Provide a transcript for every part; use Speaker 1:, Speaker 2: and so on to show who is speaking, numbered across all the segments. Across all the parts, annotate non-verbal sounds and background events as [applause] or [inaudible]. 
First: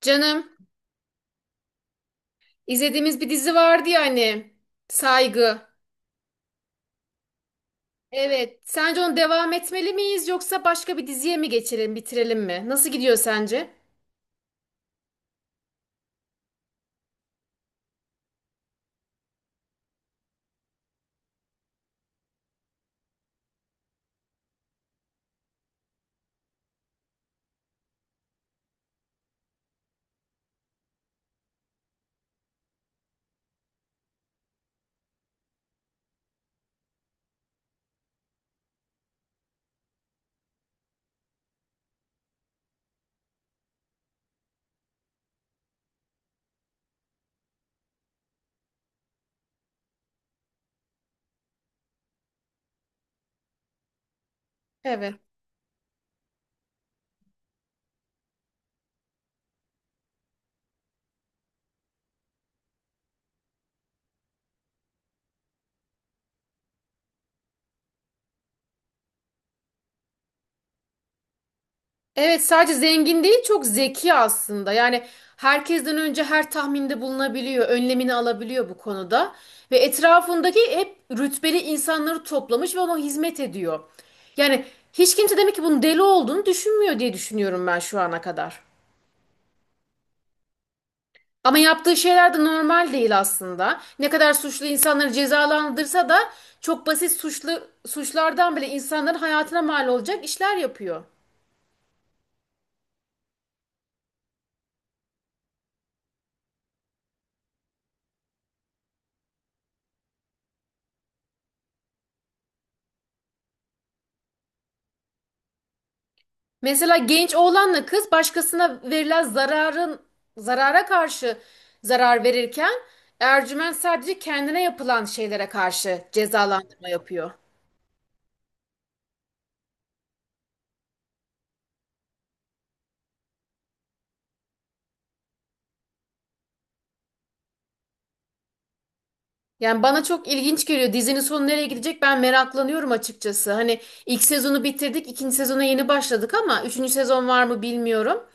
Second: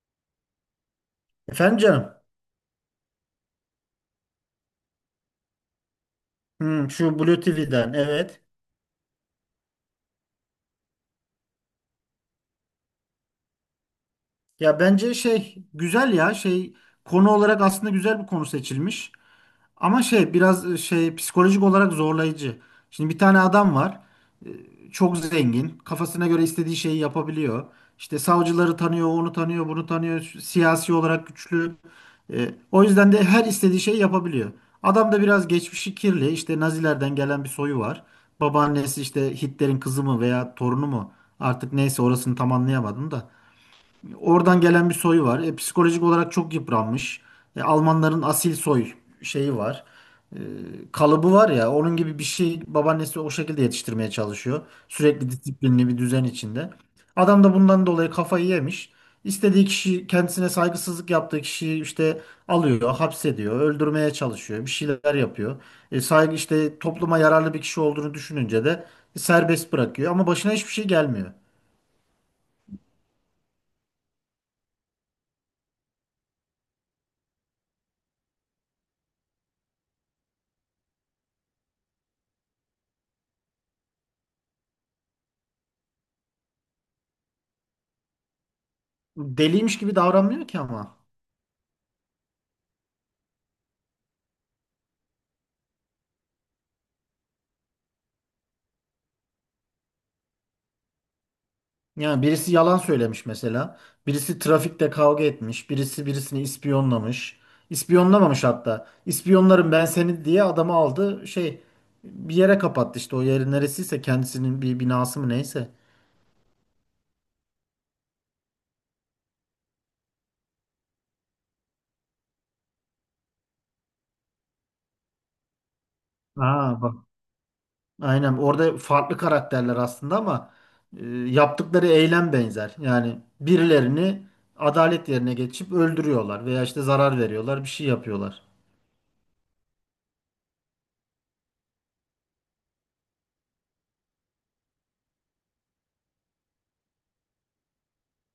Speaker 1: Canım,
Speaker 2: Efendim canım.
Speaker 1: izlediğimiz bir dizi vardı ya hani, Saygı.
Speaker 2: Hmm, şu Blue TV'den evet.
Speaker 1: Evet, sence onu devam etmeli miyiz yoksa başka bir diziye mi geçelim, bitirelim mi? Nasıl gidiyor sence?
Speaker 2: Ya bence şey güzel ya şey konu olarak aslında güzel bir konu seçilmiş. Ama şey biraz şey psikolojik olarak zorlayıcı. Şimdi bir tane adam var. Çok zengin. Kafasına göre istediği şeyi yapabiliyor. İşte savcıları tanıyor, onu tanıyor, bunu tanıyor. Siyasi olarak güçlü. E, o yüzden de her istediği şeyi yapabiliyor. Adam da biraz geçmişi kirli. İşte Nazilerden gelen bir soyu var. Babaannesi işte Hitler'in kızı mı veya torunu mu? Artık neyse orasını tam anlayamadım da. Oradan gelen bir soyu var. E, psikolojik olarak çok yıpranmış. E, Almanların asil soy şeyi var. E, kalıbı var ya, onun gibi bir şey. Babaannesi o şekilde yetiştirmeye çalışıyor.
Speaker 1: Evet.
Speaker 2: Sürekli disiplinli bir düzen içinde. Adam da bundan dolayı kafayı yemiş. İstediği kişi, kendisine saygısızlık yaptığı kişiyi işte alıyor, hapsediyor, öldürmeye çalışıyor, bir şeyler yapıyor. E, saygı, işte topluma yararlı bir kişi olduğunu düşününce de serbest bırakıyor ama başına hiçbir şey gelmiyor.
Speaker 1: Evet, sadece zengin değil, çok zeki aslında. Yani herkesten önce her tahminde bulunabiliyor, önlemini alabiliyor bu konuda. Ve etrafındaki hep rütbeli insanları toplamış ve ona hizmet ediyor. Yani hiç kimse demek ki bunun deli olduğunu düşünmüyor diye düşünüyorum ben şu ana kadar.
Speaker 2: Deliymiş gibi davranmıyor ki ama.
Speaker 1: Ama yaptığı şeyler de normal değil aslında. Ne kadar suçlu insanları cezalandırsa da çok basit suçlardan bile insanların hayatına mal olacak işler yapıyor.
Speaker 2: Yani birisi yalan söylemiş mesela. Birisi trafikte kavga etmiş. Birisi birisini ispiyonlamış. İspiyonlamamış hatta. İspiyonlarım ben seni diye adamı aldı. Şey, bir yere kapattı, işte o yeri neresiyse kendisinin bir binası mı neyse.
Speaker 1: Mesela genç oğlanla kız başkasına verilen zararın zarara karşı zarar verirken Ercüment sadece kendine yapılan şeylere karşı
Speaker 2: Aa
Speaker 1: cezalandırma
Speaker 2: bak.
Speaker 1: yapıyor.
Speaker 2: Aynen, orada farklı karakterler aslında ama e, yaptıkları eylem benzer. Yani birilerini adalet yerine geçip öldürüyorlar veya işte zarar veriyorlar, bir şey yapıyorlar.
Speaker 1: Yani bana çok ilginç geliyor. Dizinin sonu nereye gidecek ben meraklanıyorum açıkçası. Hani ilk sezonu bitirdik, ikinci sezona yeni başladık ama üçüncü sezon var mı bilmiyorum.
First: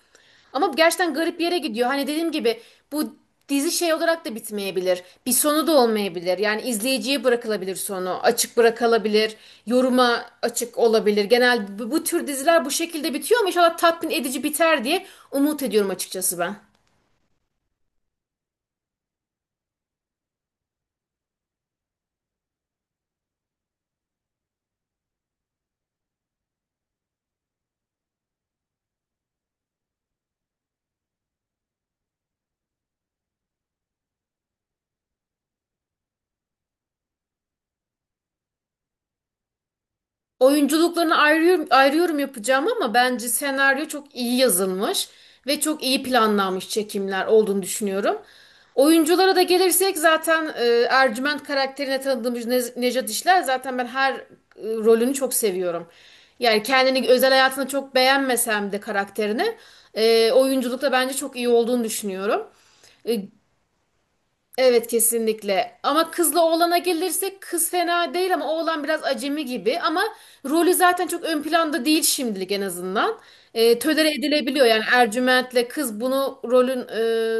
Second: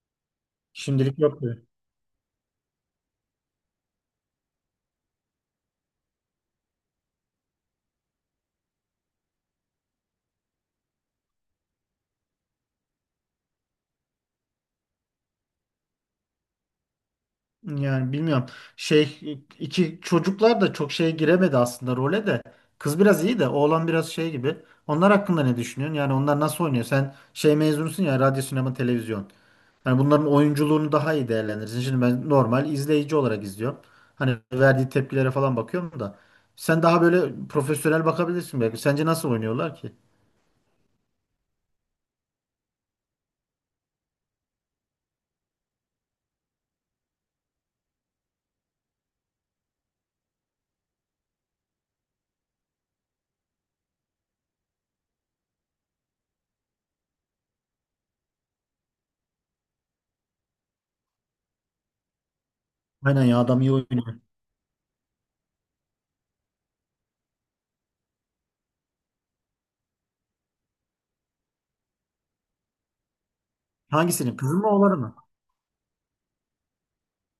Speaker 1: Ama gerçekten
Speaker 2: Şimdilik
Speaker 1: garip
Speaker 2: yok.
Speaker 1: bir yere gidiyor. Hani dediğim gibi bu dizi şey olarak da bitmeyebilir. Bir sonu da olmayabilir. Yani izleyiciye bırakılabilir sonu. Açık bırakılabilir. Yoruma açık olabilir. Genel bu tür diziler bu şekilde bitiyor ama inşallah tatmin edici biter diye umut ediyorum açıkçası ben.
Speaker 2: Yani bilmiyorum. Şey, iki çocuklar da çok şeye giremedi aslında, role de. Kız biraz iyi de oğlan biraz şey gibi. Onlar hakkında ne düşünüyorsun? Yani onlar nasıl oynuyor? Sen şey mezunusun ya, radyo, sinema, televizyon. Hani bunların oyunculuğunu daha iyi değerlendirirsin. Şimdi ben normal izleyici olarak izliyorum. Hani verdiği tepkilere falan bakıyorum da. Sen daha böyle profesyonel bakabilirsin belki. Sence nasıl oynuyorlar ki?
Speaker 1: Oyunculuklarını ayrıyorum yapacağım ama bence senaryo çok iyi yazılmış ve çok iyi planlanmış çekimler olduğunu düşünüyorum. Oyunculara da gelirsek zaten Ercüment karakterine tanıdığımız Nejat İşler zaten ben her rolünü çok seviyorum. Yani kendini özel hayatını çok beğenmesem de karakterini oyunculukta bence çok iyi olduğunu düşünüyorum. E,
Speaker 2: Aynen ya, adam iyi oynuyor.
Speaker 1: Evet kesinlikle. Ama kızla oğlana gelirsek kız fena değil ama oğlan biraz acemi gibi. Ama rolü zaten çok ön planda değil şimdilik en azından. Tölere
Speaker 2: Hangisinin? Kızın
Speaker 1: edilebiliyor
Speaker 2: mı
Speaker 1: yani
Speaker 2: oğlanı mı?
Speaker 1: Ercüment'le kız bunu rolün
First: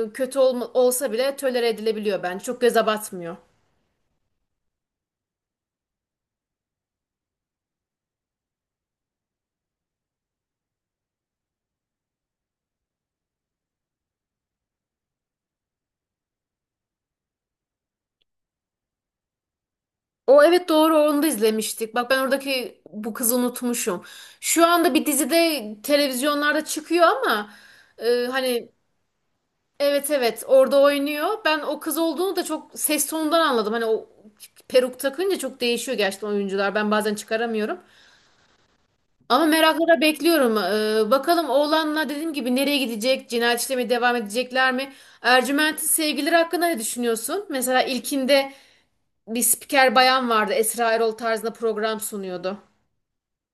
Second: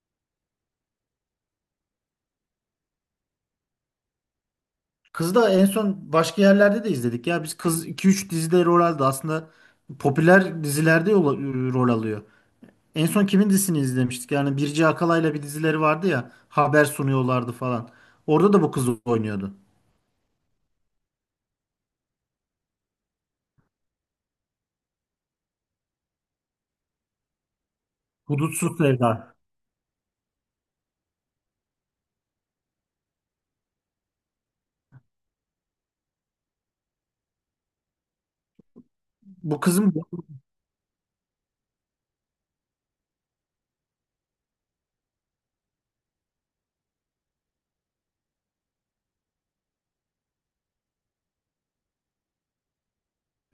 Speaker 1: kötü olsa bile tölere edilebiliyor bence. Çok göze batmıyor.
Speaker 2: Kızı da en son başka yerlerde de izledik ya. Biz kız iki üç dizide rol aldı. Aslında popüler dizilerde rol alıyor. En son kimin dizisini izlemiştik? Yani Birce Akalay'la bir dizileri vardı ya. Haber sunuyorlardı falan. Orada da bu kız oynuyordu.
Speaker 1: O evet doğru onu da izlemiştik. Bak ben oradaki bu kızı unutmuşum. Şu anda bir dizide televizyonlarda çıkıyor ama hani.
Speaker 2: Hudutsuz Sevda.
Speaker 1: Evet, orada oynuyor. Ben o kız olduğunu da çok ses tonundan anladım. Hani o peruk takınca çok değişiyor gerçekten oyuncular. Ben bazen çıkaramıyorum. Ama
Speaker 2: Bu
Speaker 1: merakla
Speaker 2: kızım.
Speaker 1: da bekliyorum. Bakalım oğlanla dediğim gibi nereye gidecek? Cinayet işlemeye devam edecekler mi? Ercüment'in sevgilileri hakkında ne düşünüyorsun? Mesela ilkinde bir spiker bayan vardı. Esra Erol tarzında program sunuyordu.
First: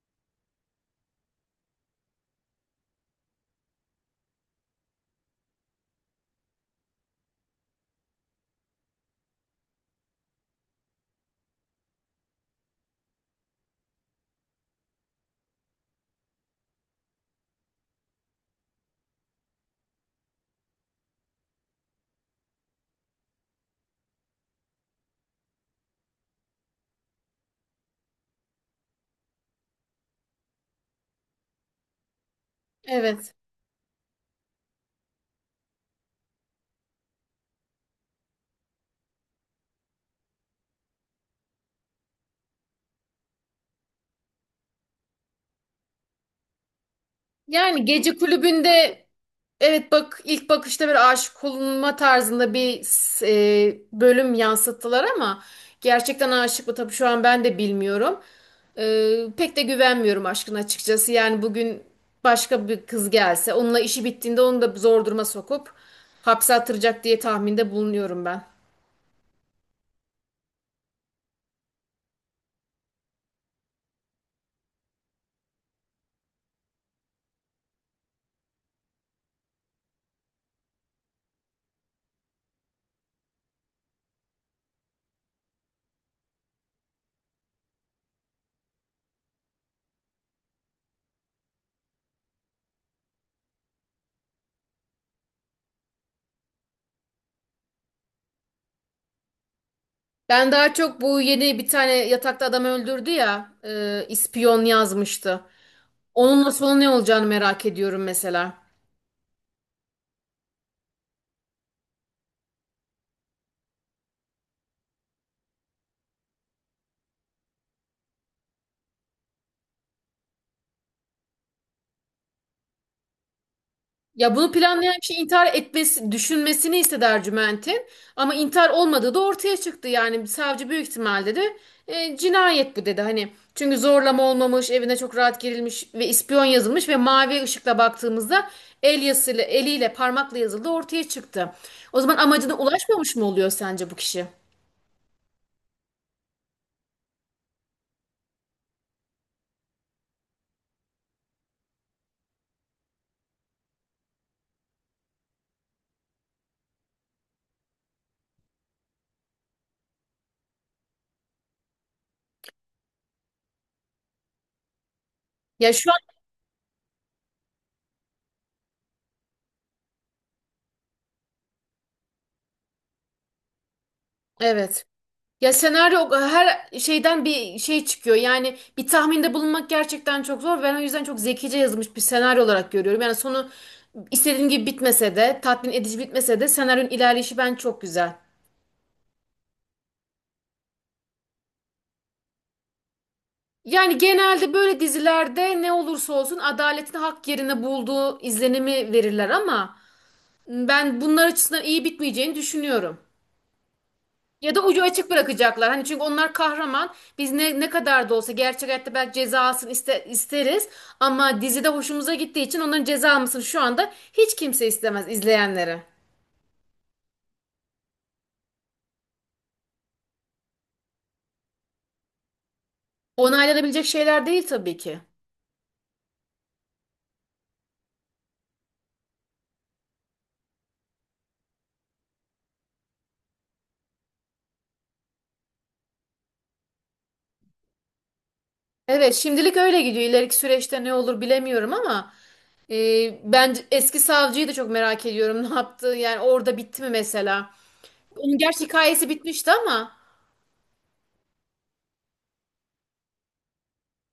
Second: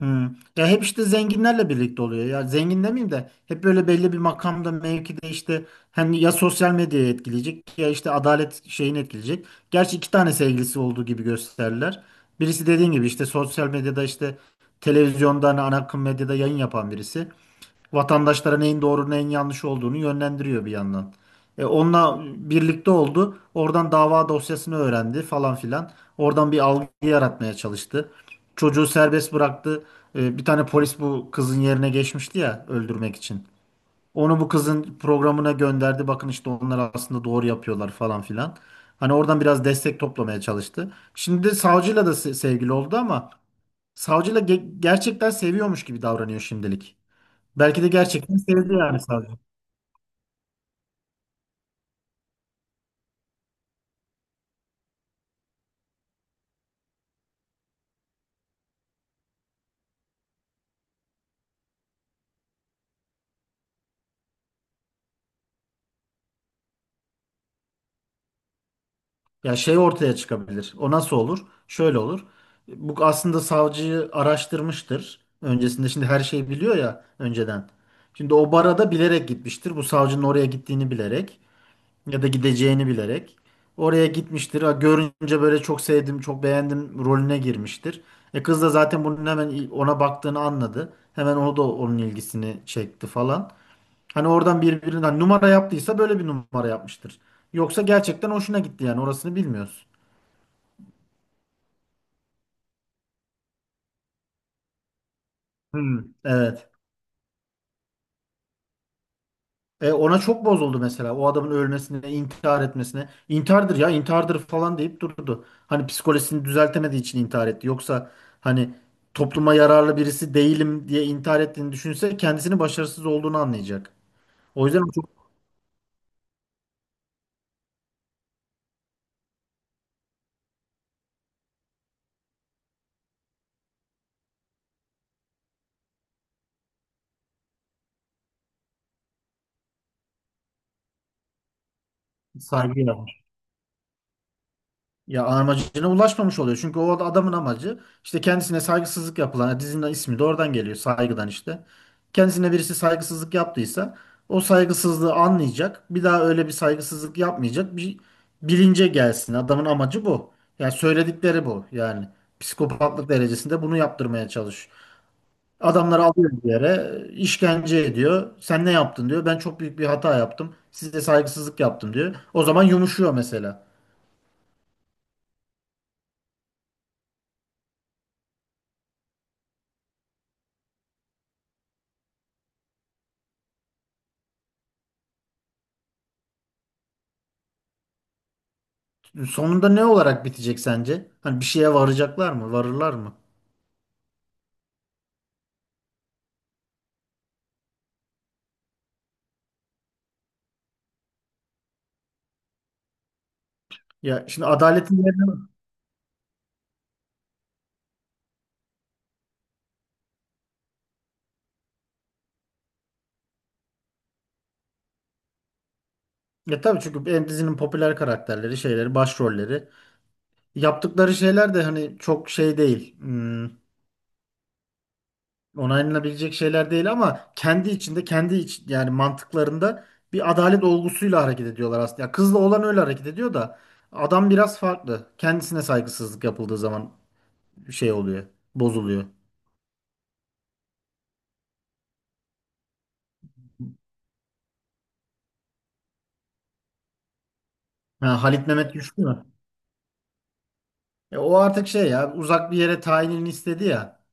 Speaker 2: Hmm. Ya hep işte zenginlerle birlikte oluyor. Ya zengin demeyeyim de hep böyle belli bir makamda, mevkide, işte hani ya sosyal medyayı etkileyecek ya işte adalet şeyini etkileyecek. Gerçi iki tane sevgilisi olduğu gibi gösterirler. Birisi, dediğin gibi, işte sosyal medyada, işte televizyonda, hani ana akım medyada yayın yapan birisi. Vatandaşlara neyin doğru neyin yanlış olduğunu yönlendiriyor bir yandan. E, onunla birlikte oldu. Oradan dava dosyasını öğrendi falan filan. Oradan bir algı yaratmaya çalıştı. Çocuğu serbest bıraktı. E, bir tane polis bu kızın yerine geçmişti ya öldürmek
Speaker 1: Evet.
Speaker 2: için. Onu bu kızın programına gönderdi. Bakın işte onlar aslında doğru yapıyorlar falan filan. Hani oradan biraz destek toplamaya çalıştı. Şimdi savcıyla da sevgili oldu ama savcıyla gerçekten seviyormuş gibi davranıyor şimdilik. Belki
Speaker 1: Yani
Speaker 2: de
Speaker 1: gece
Speaker 2: gerçekten sevdi yani
Speaker 1: kulübünde
Speaker 2: savcı.
Speaker 1: evet, bak ilk bakışta bir aşık olunma tarzında bir bölüm yansıttılar ama gerçekten aşık mı tabii şu an ben de bilmiyorum. Pek de güvenmiyorum aşkın açıkçası. Yani bugün başka bir kız gelse onunla işi bittiğinde onu da zor duruma sokup hapse attıracak diye tahminde bulunuyorum ben.
Speaker 2: Ya şey ortaya çıkabilir. O nasıl olur? Şöyle olur. Bu aslında savcıyı araştırmıştır. Öncesinde, şimdi, her şeyi biliyor ya önceden. Şimdi o bara da bilerek gitmiştir. Bu savcının oraya gittiğini bilerek ya da gideceğini bilerek. Oraya gitmiştir. Ha, görünce böyle çok sevdim, çok beğendim rolüne girmiştir. E, kız da zaten bunun hemen ona baktığını anladı. Hemen o da onun ilgisini çekti falan. Hani oradan birbirinden numara yaptıysa böyle bir numara yapmıştır. Yoksa gerçekten hoşuna gitti, yani orasını bilmiyoruz.
Speaker 1: Ben daha çok bu yeni bir tane yatakta adam öldürdü ya ispiyon yazmıştı.
Speaker 2: Hmm.
Speaker 1: Onunla
Speaker 2: Evet.
Speaker 1: sonu ne olacağını merak ediyorum mesela.
Speaker 2: E, ona çok bozuldu mesela. O adamın ölmesine, intihar etmesine. İntihardır ya, intihardır falan deyip durdu. Hani psikolojisini düzeltemediği için intihar etti. Yoksa hani topluma yararlı birisi değilim diye intihar ettiğini düşünse kendisini başarısız olduğunu anlayacak.
Speaker 1: Ya bunu
Speaker 2: O yüzden
Speaker 1: planlayan kişi
Speaker 2: çok
Speaker 1: intihar etmesi, düşünmesini istedi Ercüment'in. Ama intihar olmadığı da ortaya çıktı. Yani savcı büyük ihtimalle de "E, cinayet bu" dedi. Hani çünkü zorlama olmamış, evine çok rahat girilmiş ve ispiyon yazılmış ve mavi ışıkla baktığımızda el yazısıyla, eliyle parmakla yazıldı ortaya çıktı. O zaman amacına
Speaker 2: saygıyla.
Speaker 1: ulaşmamış mı oluyor sence bu kişi?
Speaker 2: Ya amacına ulaşmamış oluyor. Çünkü o adamın amacı, işte kendisine saygısızlık yapılan, dizinin ismi de oradan geliyor, saygıdan işte. Kendisine birisi saygısızlık yaptıysa o saygısızlığı anlayacak. Bir daha öyle bir saygısızlık yapmayacak. Bir bilince gelsin. Adamın amacı bu. Yani söyledikleri bu. Yani psikopatlık derecesinde bunu yaptırmaya çalış.
Speaker 1: Ya şu
Speaker 2: Adamları
Speaker 1: an
Speaker 2: alıyor bir yere, işkence ediyor. Sen ne yaptın diyor. Ben çok büyük bir hata yaptım, size saygısızlık yaptım diyor. O zaman yumuşuyor mesela.
Speaker 1: evet. Ya senaryo her şeyden bir şey çıkıyor. Yani bir tahminde bulunmak gerçekten çok zor. Ben o yüzden çok zekice yazılmış bir senaryo olarak görüyorum. Yani sonu istediğim gibi bitmese de, tatmin edici bitmese de senaryonun ilerleyişi ben çok güzel.
Speaker 2: Sonunda ne olarak bitecek sence? Hani bir şeye varacaklar mı? Varırlar mı?
Speaker 1: Yani genelde böyle dizilerde ne olursa olsun adaletin hak yerine bulduğu izlenimi verirler ama ben bunlar açısından iyi bitmeyeceğini düşünüyorum.
Speaker 2: Ya şimdi
Speaker 1: Ya da ucu
Speaker 2: adaletin
Speaker 1: açık
Speaker 2: yerine...
Speaker 1: bırakacaklar. Hani çünkü onlar kahraman. Biz ne kadar da olsa gerçek hayatta belki cezasını isteriz ama dizide hoşumuza gittiği için onların ceza mısın şu anda hiç kimse istemez izleyenlere.
Speaker 2: Ya tabii, çünkü en, dizinin popüler karakterleri, şeyleri, başrolleri. Yaptıkları şeyler de hani çok şey değil. Hmm,
Speaker 1: Onaylanabilecek şeyler değil tabii ki.
Speaker 2: onaylanabilecek şeyler değil ama kendi içinde, kendi iç, yani mantıklarında bir adalet olgusuyla hareket ediyorlar aslında. Ya kızla olan öyle hareket ediyor da adam biraz farklı. Kendisine saygısızlık yapıldığı zaman şey oluyor, bozuluyor.
Speaker 1: Evet, şimdilik öyle gidiyor. İleriki süreçte ne olur bilemiyorum ama ben eski savcıyı da çok merak ediyorum. [laughs] Ne yaptı? Yani orada bitti mi mesela?
Speaker 2: Ha,
Speaker 1: Onun
Speaker 2: Halit
Speaker 1: gerçi
Speaker 2: Mehmet Güçlü
Speaker 1: hikayesi
Speaker 2: mü?
Speaker 1: bitmişti ama
Speaker 2: E, o artık şey, ya uzak bir yere tayinini istedi ya.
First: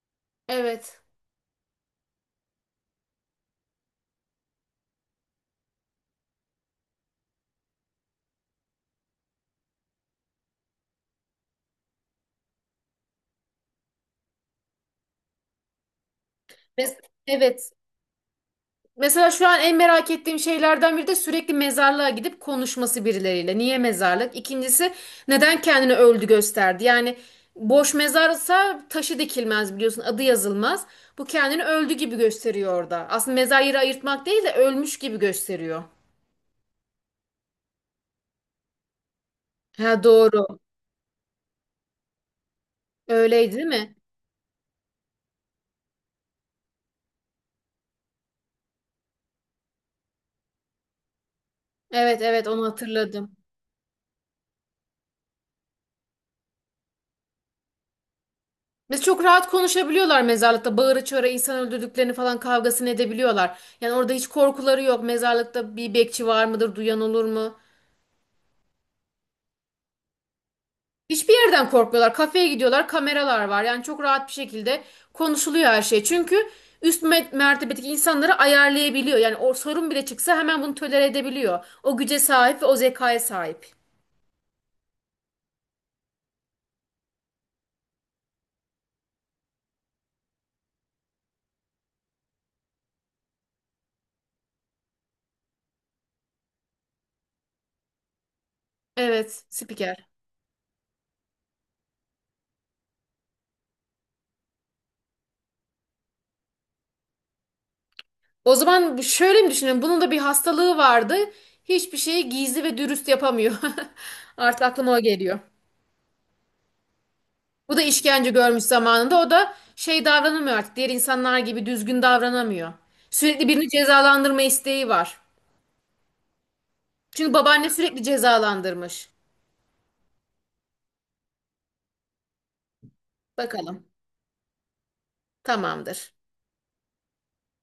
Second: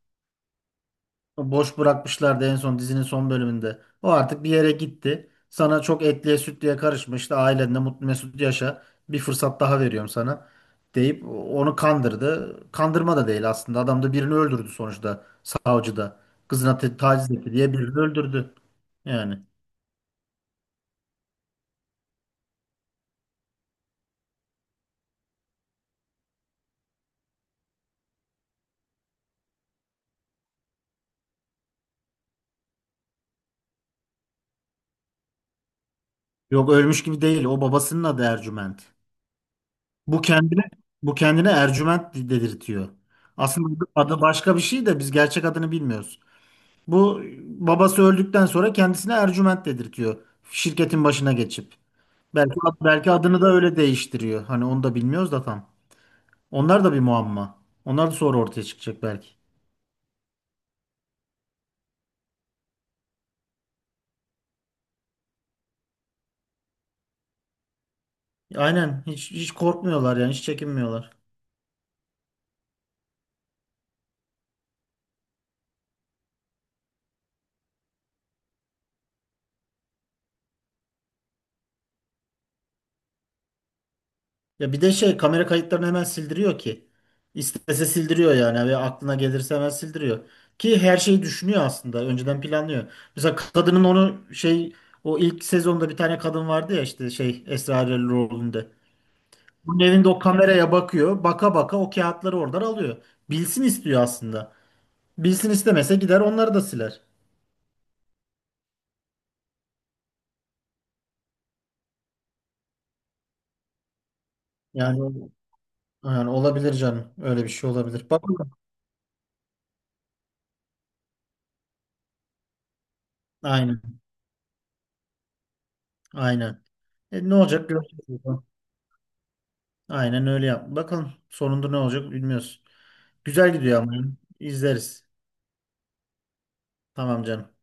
Speaker 1: evet.
Speaker 2: O boş bırakmışlardı en son dizinin son bölümünde. O artık bir yere gitti. Sana çok, etliye sütlüye karışma işte, ailenle mutlu mesut yaşa. Bir fırsat daha veriyorum sana deyip onu kandırdı. Kandırma da değil aslında. Adam da birini öldürdü sonuçta, savcı da. Kızına
Speaker 1: Mes-
Speaker 2: taciz etti
Speaker 1: Evet.
Speaker 2: diye birini öldürdü.
Speaker 1: Mesela
Speaker 2: Yani.
Speaker 1: şu an en merak ettiğim şeylerden biri de sürekli mezarlığa gidip konuşması birileriyle. Niye mezarlık? İkincisi neden kendini öldü gösterdi? Yani boş mezarsa taşı dikilmez biliyorsun adı yazılmaz. Bu kendini öldü gibi gösteriyor orada. Aslında mezar yeri ayırtmak değil de ölmüş gibi gösteriyor.
Speaker 2: Yok, ölmüş gibi değil. O babasının adı Ercüment.
Speaker 1: Ha
Speaker 2: Bu
Speaker 1: doğru.
Speaker 2: kendine bu kendine Ercüment dedirtiyor.
Speaker 1: Öyleydi değil
Speaker 2: Aslında
Speaker 1: mi?
Speaker 2: adı başka bir şey de biz gerçek adını bilmiyoruz. Bu, babası öldükten sonra kendisine Ercüment dedirtiyor. Şirketin başına geçip.
Speaker 1: Evet,
Speaker 2: Belki
Speaker 1: onu
Speaker 2: belki
Speaker 1: hatırladım.
Speaker 2: adını da öyle değiştiriyor. Hani onu da bilmiyoruz da tam. Onlar da bir muamma. Onlar da sonra ortaya
Speaker 1: Biz
Speaker 2: çıkacak
Speaker 1: çok
Speaker 2: belki.
Speaker 1: rahat konuşabiliyorlar mezarlıkta. Bağıra çağıra insan öldürdüklerini falan kavgasını edebiliyorlar. Yani orada hiç korkuları yok. Mezarlıkta bir bekçi var mıdır, duyan olur mu?
Speaker 2: Aynen, hiç korkmuyorlar yani, hiç çekinmiyorlar.
Speaker 1: Hiçbir yerden korkmuyorlar. Kafeye gidiyorlar, kameralar var. Yani çok rahat bir şekilde konuşuluyor her şey. Çünkü üst mertebedeki insanları ayarlayabiliyor. Yani o sorun bile çıksa hemen bunu tolere edebiliyor. O güce sahip ve o zekaya sahip.
Speaker 2: Ya bir de şey, kamera kayıtlarını hemen sildiriyor ki. İstese sildiriyor yani, ve aklına gelirse hemen sildiriyor. Ki her şeyi düşünüyor aslında. Önceden planlıyor. Mesela kadının onu şey, o ilk sezonda bir tane kadın vardı ya işte şey Esra Erol rolünde.
Speaker 1: Evet,
Speaker 2: Bunun
Speaker 1: spiker.
Speaker 2: evinde o kameraya bakıyor. Baka baka o kağıtları oradan alıyor. Bilsin istiyor aslında. Bilsin istemese gider onları da siler.
Speaker 1: O zaman şöyle mi düşünelim? Bunun da bir hastalığı vardı. Hiçbir şeyi gizli ve dürüst yapamıyor. [laughs] Artık aklıma o
Speaker 2: Yani,
Speaker 1: geliyor.
Speaker 2: yani, olabilir canım. Öyle bir şey
Speaker 1: Bu da
Speaker 2: olabilir.
Speaker 1: işkence
Speaker 2: Bakalım.
Speaker 1: görmüş zamanında. O da şey davranamıyor artık. Diğer insanlar gibi düzgün davranamıyor. Sürekli birini
Speaker 2: Aynen.
Speaker 1: cezalandırma isteği var.
Speaker 2: Aynen. E,
Speaker 1: Çünkü
Speaker 2: ne
Speaker 1: babaanne
Speaker 2: olacak?
Speaker 1: sürekli
Speaker 2: Göreceğiz.
Speaker 1: cezalandırmış.
Speaker 2: Aynen öyle yap. Bakalım sonunda ne olacak bilmiyoruz. Güzel gidiyor
Speaker 1: Bakalım.
Speaker 2: ama. İzleriz.
Speaker 1: Tamamdır.
Speaker 2: Tamam canım.